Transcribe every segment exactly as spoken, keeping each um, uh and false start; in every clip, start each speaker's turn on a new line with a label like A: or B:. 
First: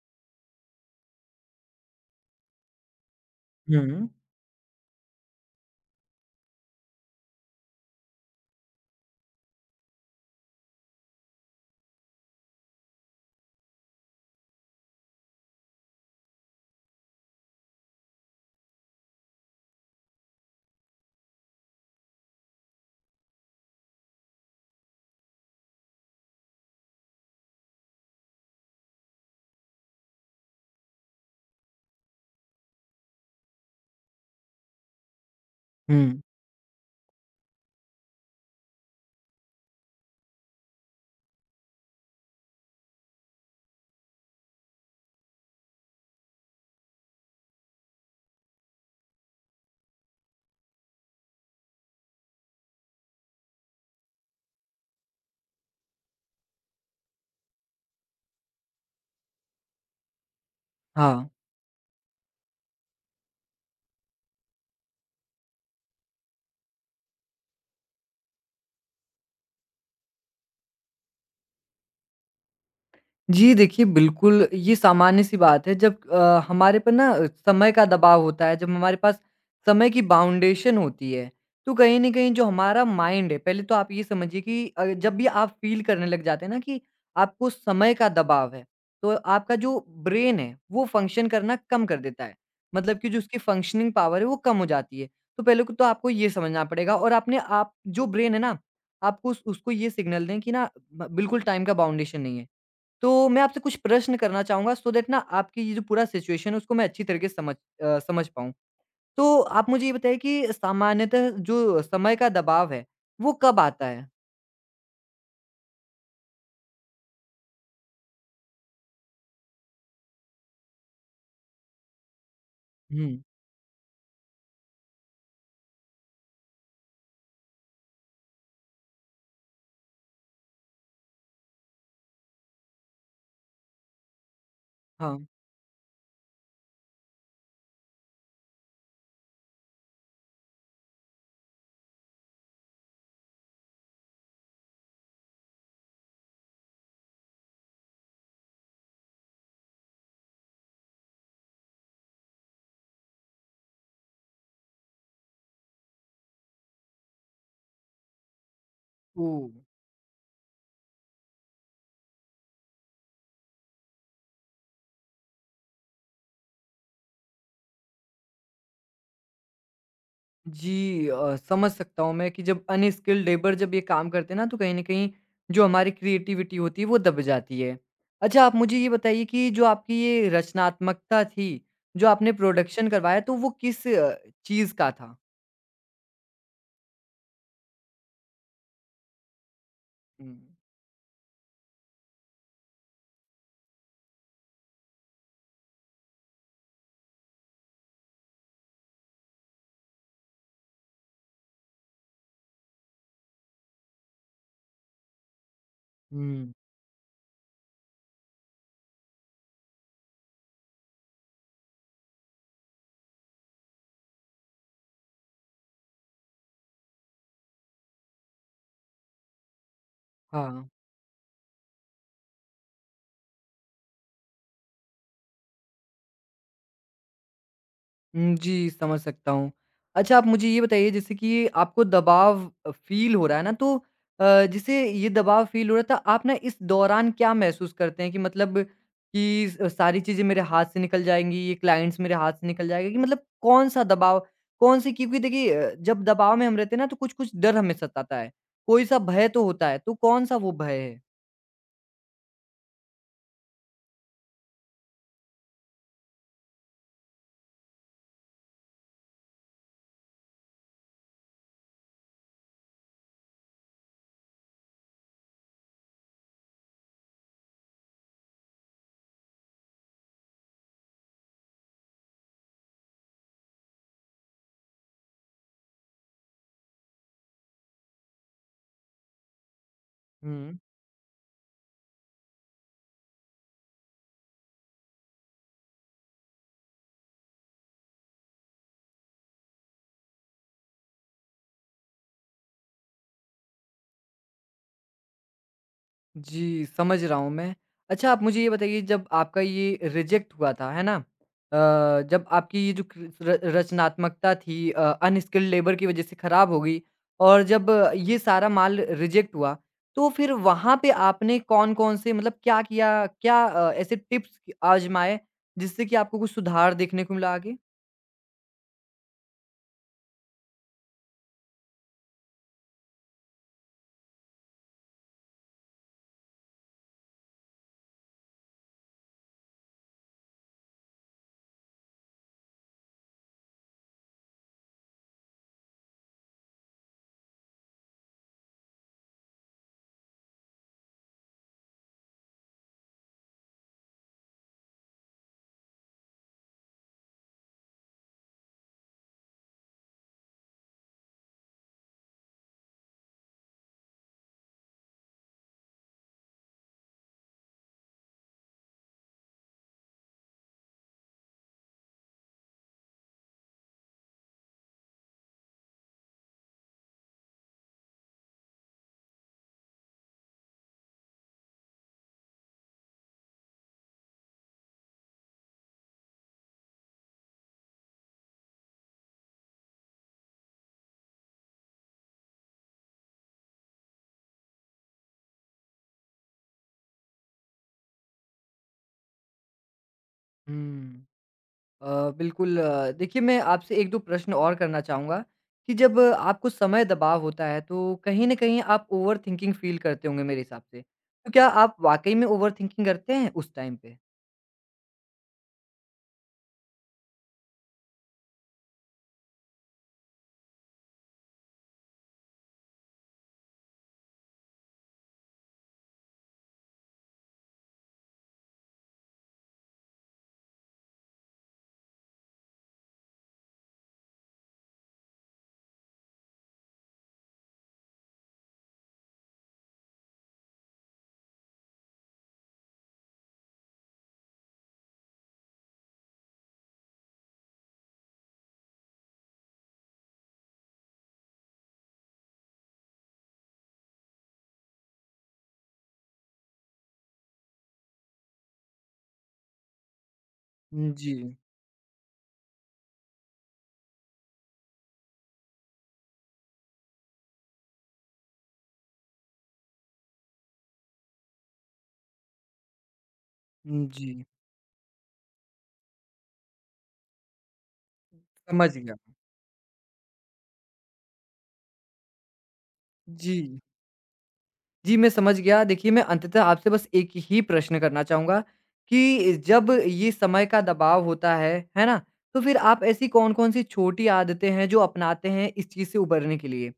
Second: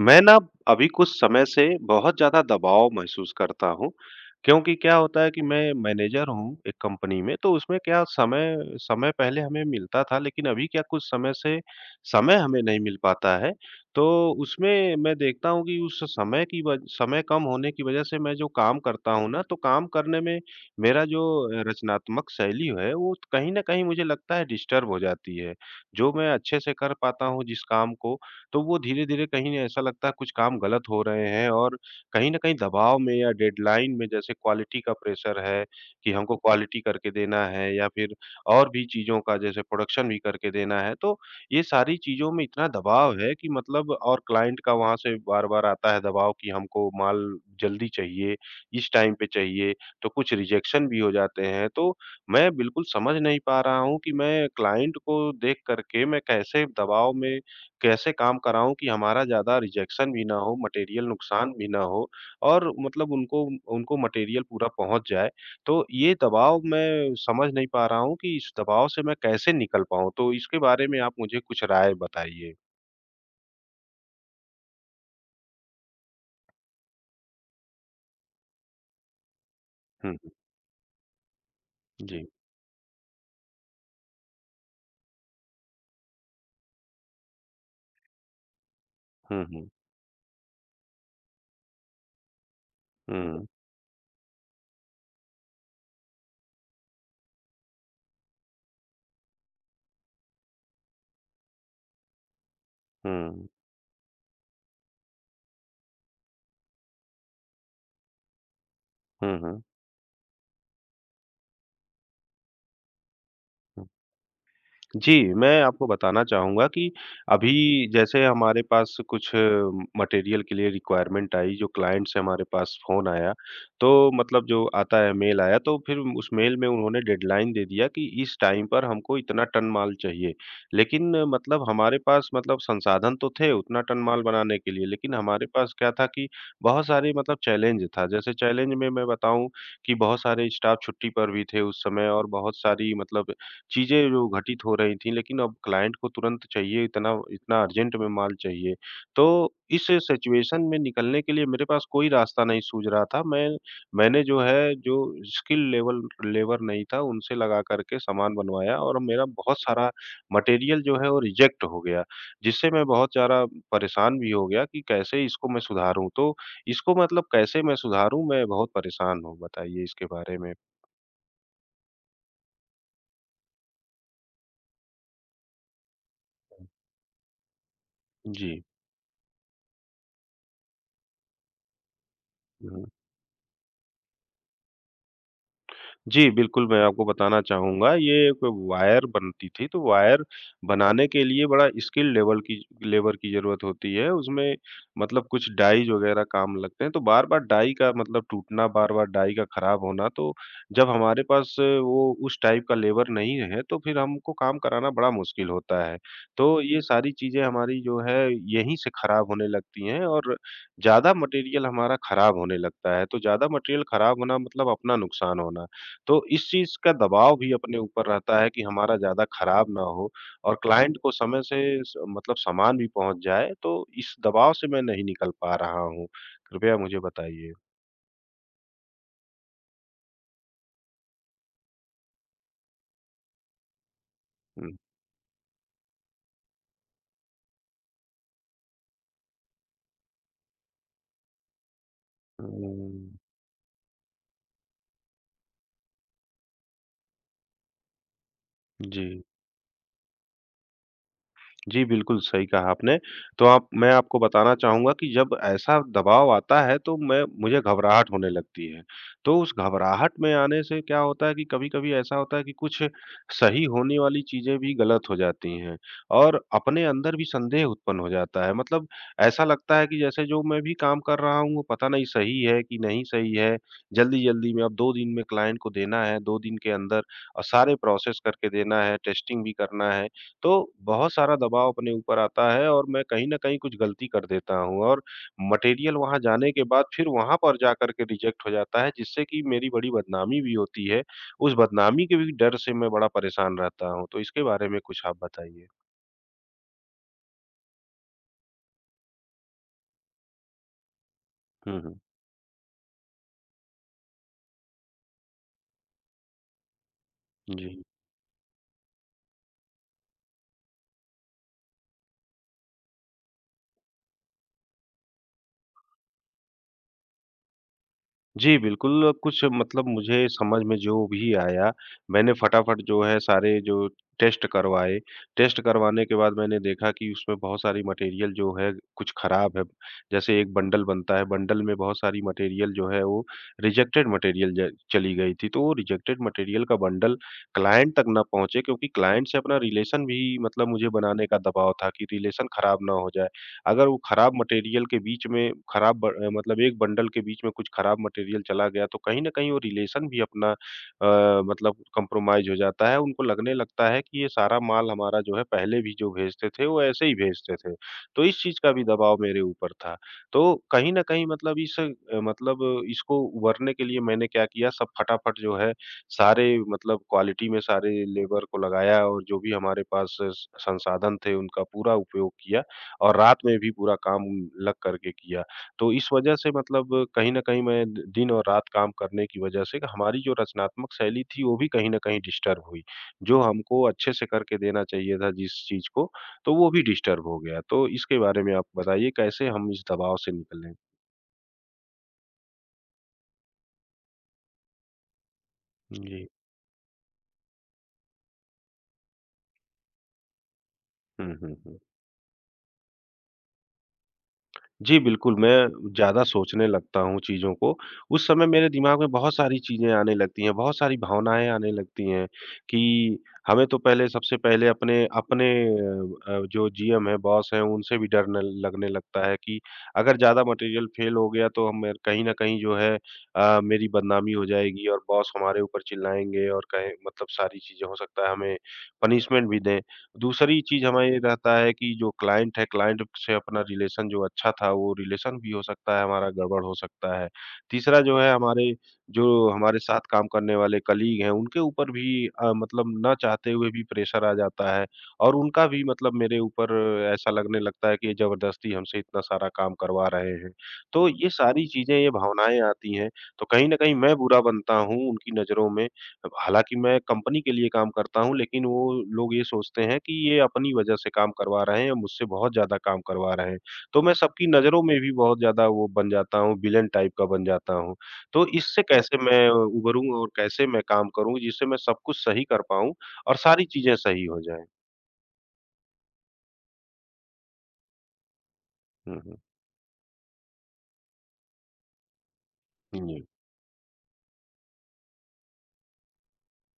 A: मैं ना अभी कुछ समय से बहुत ज़्यादा दबाव महसूस करता हूँ,
B: हुँ,
A: क्योंकि क्या होता है कि मैं मैनेजर हूँ एक कंपनी में, तो उसमें क्या समय समय पहले हमें मिलता था, लेकिन अभी क्या कुछ समय से समय हमें नहीं मिल पाता है। तो उसमें मैं देखता हूँ कि उस समय की वज समय कम होने की वजह से मैं जो काम करता हूँ ना, तो काम करने में मेरा जो अ, रचनात्मक शैली है, वो कहीं न कहीं मुझे लगता है डिस्टर्ब हो जाती है। जो मैं अच्छे से कर पाता हूँ जिस काम को, तो वो धीरे-धीरे कहीं ऐसा लगता है कुछ काम गलत हो रहे हैं और कहीं न कहीं दबाव में या डेडलाइन में जैसे क्वालिटी का प्रेशर है कि
B: हुँ,
A: हमको क्वालिटी करके देना है या फिर और भी चीज़ों का जैसे प्रोडक्शन भी करके देना है, तो ये सारी चीज़ों में इतना दबाव है कि मतलब और क्लाइंट का वहाँ से बार-बार आता है दबाव कि हमको माल जल्दी चाहिए, इस टाइम पे चाहिए, तो कुछ रिजेक्शन भी हो जाते हैं। तो मैं बिल्कुल समझ नहीं पा रहा हूँ कि मैं क्लाइंट को देख कर के मैं कैसे दबाव में कैसे काम कराऊँ कि हमारा ज़्यादा रिजेक्शन भी ना हो, मटेरियल
B: हाँ।
A: नुकसान भी ना हो और मतलब उनको उनको मटेरियल पूरा पहुँच जाए। तो ये दबाव मैं समझ नहीं पा रहा हूँ कि इस दबाव से मैं कैसे निकल पाऊँ? तो इसके बारे में आप मुझे कुछ राय बताइए?
B: जी, देखिए बिल्कुल, ये सामान्य-सी बात है जब अ, हमारे पे ना समय का दबाव होता है, जब हमारे पास समय की
A: हुँ, हुँ।
B: बाउंडेशन होती है, तो कहीं न
A: जी।
B: कहीं जो हमारा माइंड है। पहले तो आप ये समझिए कि अ, जब भी आप फ़ील करने लग जाते हैं ना कि आपको समय का दबाव है, तो
A: हुँ,
B: आपका
A: हुँ।
B: जो ब्रेन है वो फ़ंक्शन करना कम कर देता है। मतलब कि जो
A: हुँ,
B: उसकी
A: हुँ।
B: फ़ंक्शनिंग पावर है वो कम हो जाती है। तो पहले को तो आपको ये समझना पड़ेगा और आपने आप जो ब्रेन है ना, आपको उस उसको ये सिग्नल दें कि ना ब बिल्कुल टाइम का बाउंडेशन नहीं है। तो मैं आपसे कुछ प्रश्न करना चाहूँगा सो दैट ना आपकी ये जो पूरा सिचुएशन है उसको मैं अच्छी तरीके से समझ अ, समझ पाऊँ।
A: हुँ,
B: तो
A: हुँ। हुँ।
B: आप मुझे ये बताइए कि सामान्यतः जो समय का दबाव है, वो कब आता है?
A: जी, मैं आपको बताना चाहूँगा कि अभी जैसे हमारे पास कुछ मटेरियल के लिए रिक्वायरमेंट आई, जो क्लाइंट से हमारे पास फ़ोन
B: हुँ,
A: आया, तो मतलब जो आता है मेल आया, तो फिर उस मेल में उन्होंने डेडलाइन दे दिया कि इस टाइम पर हमको इतना टन माल चाहिए। लेकिन मतलब हमारे पास मतलब संसाधन तो थे उतना टन माल बनाने के लिए, लेकिन
B: हाँ।
A: हमारे पास क्या था कि बहुत सारे मतलब चैलेंज था। जैसे चैलेंज में मैं बताऊँ कि बहुत सारे स्टाफ छुट्टी पर भी थे उस समय और बहुत सारी मतलब चीज़ें जो घटित हो रही थीं, लेकिन अब क्लाइंट को तुरंत चाहिए, इतना इतना अर्जेंट में माल चाहिए। तो इस सिचुएशन में निकलने के लिए मेरे पास कोई रास्ता नहीं सूझ रहा था। मैं मैंने जो है, जो स्किल लेवल लेबर नहीं था, उनसे लगा कर के सामान बनवाया और मेरा
B: ओह!
A: बहुत सारा मटेरियल जो है वो रिजेक्ट हो गया, जिससे मैं बहुत ज़्यादा परेशान भी हो गया कि कैसे इसको मैं सुधारूँ? तो इसको मतलब कैसे मैं सुधारूँ? मैं बहुत परेशान हूँ, बताइए इसके बारे में?
B: जी अ, समझ सकता हूँ मैं कि जब अनस्किल्ड लेबर जब ये काम करते हैं ना तो कहीं न कहीं जो हमारी क्रिएटिविटी होती है वो दब जाती है। अच्छा
A: जी।
B: आप मुझे ये बताइए कि जो आपकी ये रचनात्मकता थी, जो आपने
A: हुँ।
B: प्रोडक्शन करवाया तो वो किस अ, चीज़ का था?
A: जी, बिल्कुल, मैं आपको बताना चाहूँगा, ये एक वायर बनती थी, तो वायर
B: हुँ,
A: बनाने के लिए बड़ा स्किल लेवल की लेबर की ज़रूरत होती है, उसमें मतलब कुछ डाइज़ वग़ैरह काम लगते हैं, तो बार-बार डाई का मतलब टूटना, बार-बार डाई का खराब होना, तो जब हमारे पास वो उस टाइप का लेबर नहीं है, तो फिर हमको काम कराना बड़ा मुश्किल होता है।
B: हुँ,
A: तो ये सारी चीज़ें हमारी जो है, यहीं से खराब होने लगती हैं और ज़्यादा मटेरियल हमारा खराब होने लगता है, तो ज़्यादा मटेरियल खराब होना मतलब अपना नुकसान होना। तो इस चीज़ का दबाव भी अपने ऊपर रहता है कि हमारा ज़्यादा खराब ना हो और
B: हाँ।
A: क्लाइंट को समय से स मतलब सामान भी पहुँच जाए, तो इस दबाव से मैं नहीं निकल पा रहा हूँ। कृपया मुझे बताइए?
B: हुँ, जी, समझ सकता हूँ। अच्छा आप मुझे ये बताइए जैसे कि आपको दबाव अ, फ़ील हो रहा है ना। तो अ,
A: हुँ।
B: जैसे ये दबाव फ़ील हो रहा था आप ना इस दौरान क्या महसूस करते हैं कि मतलब कि स सारी चीज़ें मेरे हाथ से निकल जाएँगी, ये क्लाइंट्स मेरे हाथ से निकल जाएगा, कि
A: हुँ,
B: मतलब कौन-सा दबाव, कौन-सी, क्योंकि देखिए अ, जब दबाव में हम रहते हैं ना तो कुछ-कुछ डर हमें सताता है, कोई-सा
A: जी।
B: भय तो होता है, तो कौन-सा वो भय है?
A: जी, बिल्कुल सही कहा आपने। तो आप मैं आपको बताना चाहूँगा कि जब ऐसा दबाव आता है तो मैं मुझे घबराहट होने लगती है। तो उस घबराहट में आने से क्या होता है कि कभी-कभी ऐसा होता है कि कुछ सही होने वाली चीज़ें भी गलत हो जाती हैं और अपने अंदर भी संदेह उत्पन्न हो जाता है। मतलब ऐसा लगता है कि जैसे जो मैं भी काम कर रहा हूँ, वो पता नहीं सही है कि नहीं सही है। जल्दी-जल्दी में अब दो दिन में क्लाइंट को देना है, दो दिन के अंदर अ, सारे प्रोसेस करके देना है, टेस्टिंग भी करना है। तो
B: हुँ।
A: बहुत सारा दबाव अपने ऊपर आता है और मैं कहीं न कहीं कुछ गलती कर देता हूँ और मटेरियल वहाँ जाने के बाद फिर वहाँ पर जाकर के रिजेक्ट हो जाता है जिससे कि मेरी बड़ी बदनामी भी होती है। उस बदनामी के भी डर से मैं बड़ा परेशान रहता हूँ। तो इसके बारे में कुछ आप बताइए?
B: जी, समझ रहा हूँ मैं। अच्छा आप मुझे ये बताइए, जब आपका ये रिजेक्ट हुआ था, है ना?
A: हुँ, हुँ।
B: अ, जब आपकी ये जो क्र र रचनात्मकता थी अ, अनस्किल्ड लेबर की वज़ह से खराब हो गई और जब
A: जी।
B: अ, ये सारा माल रिजेक्ट हुआ, तो फिर वहाँ पे आपने कौन-कौन से मतलब क्या किया? क्या अ, ऐसे टिप्स आज़माए जिससे कि आपको कुछ सुधार देखने को मिला आगे?
A: जी, बिल्कुल, कुछ मतलब मुझे समझ में जो भी आया, मैंने फटाफट जो है सारे जो टेस्ट करवाए। टेस्ट करवाने के बाद मैंने देखा कि उसमें बहुत सारी मटेरियल जो है कुछ ख़राब है। जैसे एक बंडल बनता है, बंडल में बहुत सारी मटेरियल जो है वो रिजेक्टेड मटेरियल ज चली गई थी। तो वो रिजेक्टेड मटेरियल का बंडल क्लाइंट तक ना पहुँचे क्योंकि क्लाइंट से अपना रिलेशन भी मतलब मुझे बनाने का दबाव था कि रिलेशन ख़राब ना हो जाए। अगर वो खराब मटेरियल के बीच में खराब ब अ, मतलब एक बंडल के बीच में कुछ खराब मटेरियल चला गया तो कहीं न कहीं वो रिलेशन भी अपना अ, मतलब कॉम्प्रोमाइज़ हो जाता है। उनको लगने लगता है कि ये सारा माल हमारा जो है पहले भी जो भेजते थे वो ऐसे ही भेजते थे। तो इस चीज़ का भी दबाव मेरे ऊपर था। तो कहीं न कहीं मतलब इस अ, मतलब इसको उभरने के लिए मैंने क्या किया सब फटाफट जो है सारे मतलब क्वालिटी में सारे लेबर को लगाया और जो भी हमारे पास स संसाधन थे उनका पूरा उपयोग किया। और रात में भी पूरा काम लग करके किया। तो इस वजह से मतलब कहीं न कहीं मैं द दिन और रात काम करने की वजह से हमारी जो रचनात्मक शैली थी वो भी कहीं न कहीं डिस्टर्ब हुई। जो हमको अच्छे से करके देना चाहिए था जिस चीज़ को, तो वो भी डिस्टर्ब हो गया। तो इसके बारे में आप बताइए कैसे हम इस दबाव से निकलें?
B: हुँ। अ, बिल्कुल अ, देखिए मैं आपसे एक दो प्रश्न और करना चाहूँगा कि जब
A: जी।
B: आपको समय दबाव होता है तो कहीं न कहीं आप ओवरथिंकिंग फ़ील करते होंगे मेरे हिसाब से। तो
A: हुँ,
B: क्या
A: हुँ,
B: आप
A: हुँ।
B: वाक़ई में ओवरथिंकिंग करते हैं उस टाइम पे?
A: जी, बिल्कुल, मैं ज़्यादा सोचने लगता हूँ चीज़ों को। उस समय मेरे दिमाग में बहुत सारी चीज़ें आने लगती हैं, बहुत सारी भावनाएँ आने लगती हैं कि हमें तो पहले सबसे पहले अपने अपने अ अ, जो जीएम हैं, बॉस हैं, उनसे भी डर न लगने लगता है कि अगर ज़्यादा मटेरियल फ़ेल हो गया तो हम कहीं न कहीं जो है अ, मेरी बदनामी हो जाएगी और बॉस हमारे ऊपर चिल्लाएँगे और कहें मतलब सारी चीज़ें हो सकता है हमें पनिशमेंट भी दें। दूसरी चीज़ हमें ये रहता है कि जो क्लाइंट है, क्लाइंट से अपना रिलेशन जो अच्छा था, वो रिलेशन भी हो सकता है हमारा गड़बड़ हो सकता है। तीसरा जो है हमारे जो हमारे साथ काम करने वाले कलीग हैं, उनके ऊपर भी अ, मतलब ना चाहते हुए भी प्रेशर आ जाता है और उनका भी मतलब मेरे ऊपर ऐसा लगने लगता है कि ये ज़बरदस्ती हमसे इतना सारा काम करवा रहे हैं।
B: हुँ,
A: तो
B: जी।
A: ये सारी चीज़ें, ये भावनाएँ आती हैं, तो कहीं न कहीं मैं बुरा बनता हूँ उनकी नज़रों में। अब हालाँकि मैं कंपनी के लिए काम करता हूँ, लेकिन वो लोग ये सोचते हैं कि ये अपनी वजह से काम करवा रहे हैं या मुझसे बहुत ज़्यादा काम करवा रहे हैं।
B: हुँ,
A: तो मैं
B: जी।
A: सबकी नज़रों में भी बहुत ज़्यादा वो बन जाता हूँ, विलेन टाइप का बन जाता हूँ। तो
B: समझ
A: इससे
B: गया।
A: कैसे मैं उभरूँ और कैसे मैं काम करूँ जिससे मैं सब कुछ सही कर पाऊँ
B: जी।
A: और सारी चीज़ें सही हो जाएँ?
B: जी, मैं समझ गया। देखिए, मैं अंततः आपसे बस एक ही प्रश्न करना चाहूँगा
A: हुँ,
B: कि
A: हुँ।
B: जब ये समय का दबाव होता है, है ना? तो फिर आप ऐसी
A: जी।
B: कौन-कौन सी छोटी आदतें हैं जो अपनाते हैं इस चीज़ से उबरने के लिए?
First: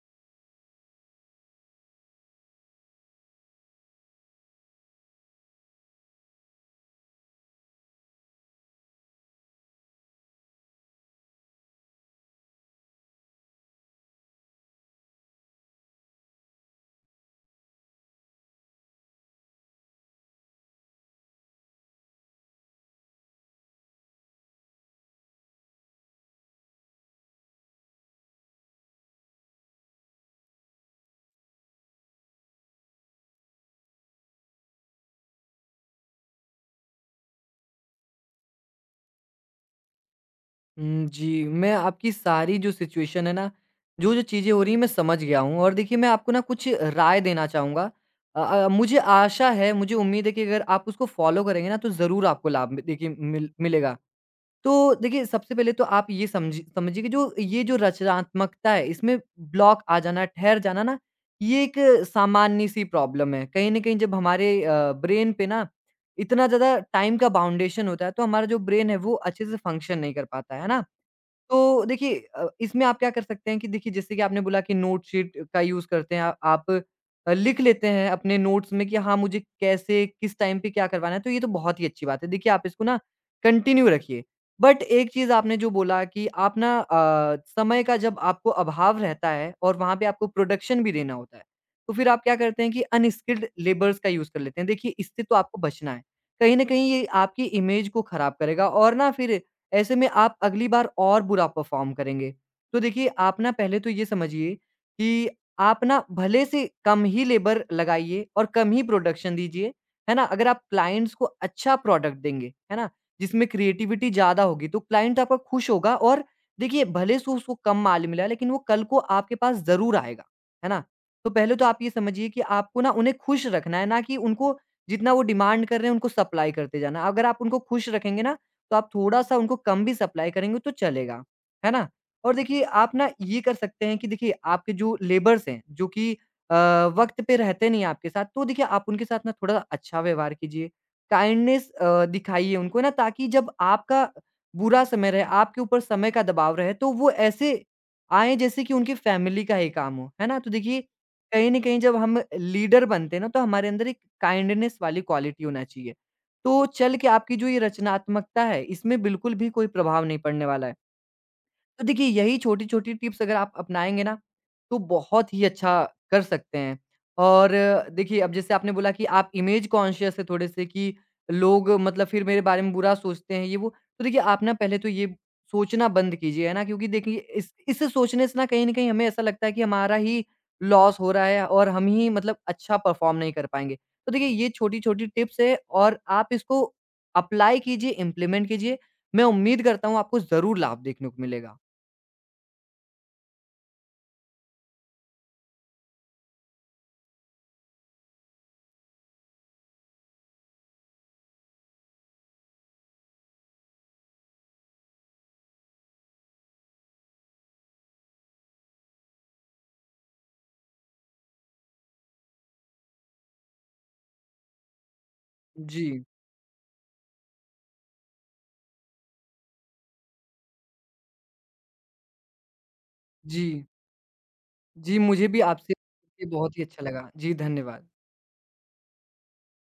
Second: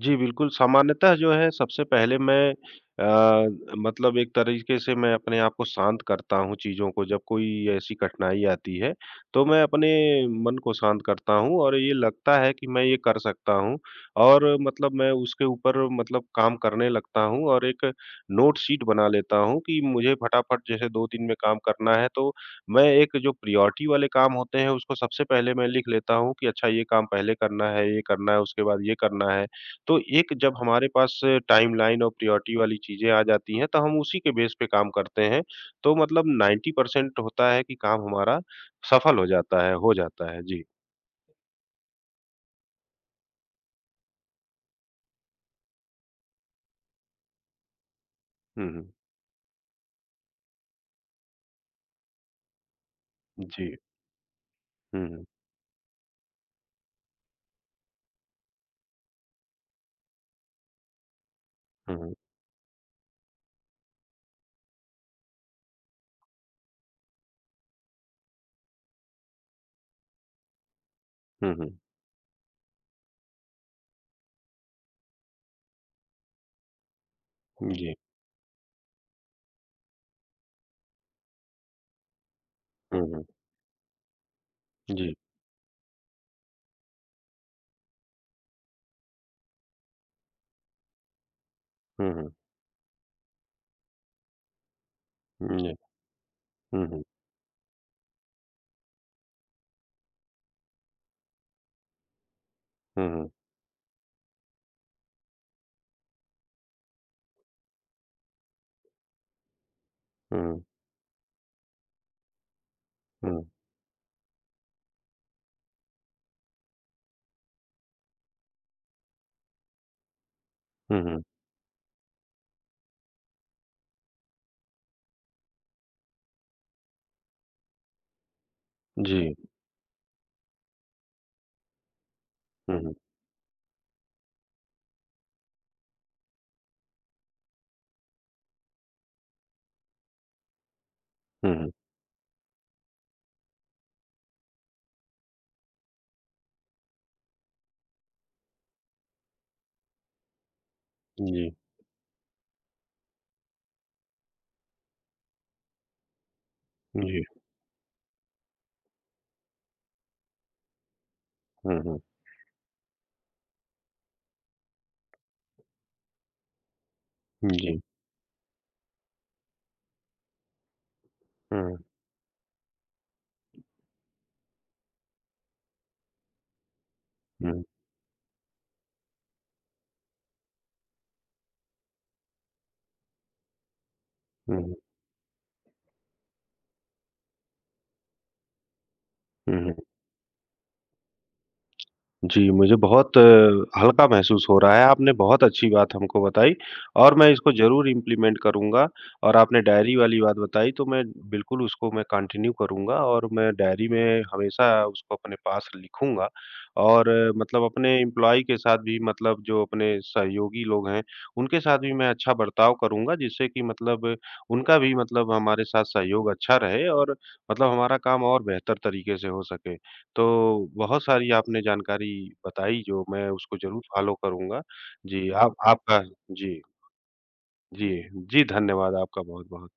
A: जी, बिल्कुल, सामान्यतः जो है सबसे पहले मैं अ, मतलब एक तरीके से मैं अपने आप को शांत करता हूँ चीज़ों को जब कोई ऐसी कठिनाई आती है, तो मैं अपने मन को शांत करता हूँ और ये लगता है कि मैं ये कर सकता हूँ और मतलब मैं उसके ऊपर मतलब काम करने लगता हूँ और एक नोट शीट बना लेता हूँ कि मुझे फटाफट जैसे दो दिन में काम करना है तो मैं एक जो प्रायोरिटी वाले काम होते हैं उसको सबसे पहले मैं लिख लेता हूँ कि अच्छा ये काम पहले करना है, ये करना है, उसके बाद ये करना है। तो एक जब हमारे पास टाइमलाइन और प्रायोरिटी वाली चीज़ें आ जाती हैं, तो हम उसी के बेस पे काम करते हैं। तो मतलब नाइन्टी परसेंट होता है कि काम हमारा सफल हो जाता है हो जाता है। जी।
B: हुँ, जी। मैं आपकी सारी जो सिचुएशन है ना, जो-जो चीज़ें हो रही हैं मैं समझ गया हूँ और देखिए मैं आपको ना कुछ राय देना चाहूँगा। अ अ,
A: हुँ, हुँ।
B: मुझे आशा है, मुझे उम्मीद है कि अगर आप उसको फ़ॉलो करेंगे ना तो ज़रूर आपको लाभ मि देखिए मिल
A: जी।
B: मिलेगा। तो
A: हुँ, हुँ।
B: देखिए सबसे पहले तो आप ये समझी समझिए कि जो ये जो रचनात्मकता है इसमें ब्लॉक आ जाना, ठहर जाना ना, ये एक
A: हुँ, हुँ।
B: सामान्य-सी प्रॉब्लम है। कहीं न कहीं जब हमारे अ, ब्रेन पे ना इतना ज़्यादा टाइम का बाउंडेशन होता है तो हमारा जो ब्रेन है वो अच्छे से फ़ंक्शन नहीं कर पाता है, है ना?
A: हुँ, हुँ।
B: तो देखिए, अ, इसमें आप क्या कर सकते हैं कि देखिए जैसे कि आपने बोला कि नोट शीट का यूज़ करते हैं, आ, आप अ, लिख लेते
A: जी।
B: हैं अपने नोट्स में कि हाँ मुझे कैसे किस टाइम पे क्या करवाना है, तो ये तो बहुत ही अच्छी बात है। देखिए आप इसको ना
A: हुँ, हुँ।
B: कंटिन्यू रखिए। बट एक
A: जी।
B: चीज़ आपने जो बोला कि आप ना अ, समय का जब आपको अभाव रहता है और वहाँ पे आपको प्रोडक्शन भी देना होता है तो फिर
A: हुँ,
B: आप
A: हुँ।
B: क्या करते हैं कि अनस्किल्ड लेबर्स का यूज़ कर लेते हैं। देखिए इससे तो आपको
A: जी।
B: बचना है, कहीं ना
A: हुँ,
B: कहीं
A: हुँ।
B: ये आपकी इमेज को खराब करेगा और ना फिर ऐसे में आप अगली बार और बुरा परफ़ॉर्म करेंगे। तो देखिए,
A: हुँ, हुँ।
B: आप ना पहले तो ये समझिए कि आप ना भले से कम ही लेबर लगाइए और कम ही प्रोडक्शन दीजिए, है ना?
A: हुँ,
B: अगर आप
A: हुँ।
B: क्लाइंट्स को अच्छा प्रोडक्ट देंगे, है ना? जिसमें क्रिएटिविटी ज़्यादा होगी, तो क्लाइंट आपका खुश होगा। और देखिए, भले से उसको कम माल मिला, लेकिन वो कल को आपके पास ज़रूर आएगा, है ना?
A: हुँ, हुँ।
B: तो पहले तो आप ये समझिए कि आपको ना उन्हें खुश रखना है, ना कि उनको जितना वो डिमांड कर रहे हैं, उनको सप्लाई करते जाना है। अगर आप उनको खुश रखेंगे ना, तो आप
A: जी।
B: थोड़ा-सा उनको कम भी सप्लाई करेंगे तो चलेगा, है ना? और देखिए
A: हुँ,
B: आप
A: हुँ।
B: ना ये कर सकते हैं कि देखिए आपके जो लेबर्स हैं, जो कि अ, वक़्त पे रहते नहीं हैं आपके साथ, तो देखिए आप उनके साथ ना थोड़ा सा अच्छा व्यवहार कीजिए,
A: हुँ,
B: काइंडनेस
A: हुँ।
B: अ, दिखाइए उनको, है ना? ताकि जब आपका बुरा समय रहे, आपके ऊपर समय का दबाव रहे, तो वो ऐसे आएँ जैसे कि उनकी फैमिली का ही काम हो, है ना? तो देखिए
A: जी।
B: कहीं न कहीं जब हम लीडर बनते हैं ना, तो हमारे अंदर एक काइंडनेस वाली क्वालिटी होना चाहिए। तो चल के
A: जी।
B: आपकी जो ये रचनात्मकता है, इसमें बिल्कुल भी कोई प्रभाव नहीं पड़ने वाला है।
A: हुँ,
B: तो
A: हुँ।
B: देखिए यही छोटी-छोटी टिप्स अगर आप अपनाएँगे ना, तो बहुत ही अच्छा कर सकते हैं। और
A: जी।
B: अ, देखिए अब जैसे आपने बोला कि आप इमेज कॉन्शियस है थोड़े-से कि
A: हुँ,
B: लोग
A: हुँ।
B: मतलब फिर मेरे बारे में बुरा सोचते हैं ये वो। तो देखिए आप ना पहले तो ये सोचना बंद कीजिए, है ना? क्योंकि देखिए इस
A: हुँ, हुँ।
B: इस सोचने से ना कहीं न कहीं हमें ऐसा लगता है कि हमारा ही लॉस हो रहा है और हम ही मतलब अच्छा परफ़ॉर्म नहीं कर पाएँगे। तो देखिए ये
A: हुँ,
B: छोटी-छोटी टिप्स है और आप इसको अप्लाई कीजिए, इम्प्लीमेंट कीजिए। मैं उम्मीद
A: हुँ।
B: करता हूँ आपको ज़रूर लाभ देखने को मिलेगा।
A: जी, मुझे बहुत अ, हल्का महसूस हो रहा है, आपने बहुत अच्छी बात हमको बताई और मैं इसको ज़रूर इम्प्लीमेंट करूँगा और आपने डायरी वाली बात बताई तो मैं बिल्कुल उसको मैं कंटिन्यू करूँगा और मैं डायरी में हमेशा उसको अपने पास लिखूँगा और अ, मतलब अपने एम्प्लॉयी के साथ भी मतलब जो अपने सहयोगी लोग हैं, उनके साथ भी मैं अच्छा बर्ताव करूँगा जिससे कि मतलब उनका भी मतलब हमारे साथ
B: जी,
A: सहयोग अच्छा रहे और मतलब हमारा काम और बेहतर तरीके से हो सके। तो बहुत सारी आपने जानकारी बताई जो मैं
B: जी।
A: उसको ज़रूर फ़ॉलो करूँगा।
B: जी, मुझे
A: जी,
B: भी
A: आप
B: आपसे
A: आपका
B: ये बहुत
A: जी,
B: ही अच्छा लगा। जी, धन्यवाद।
A: जी, जी धन्यवाद आपका बहुत-बहुत।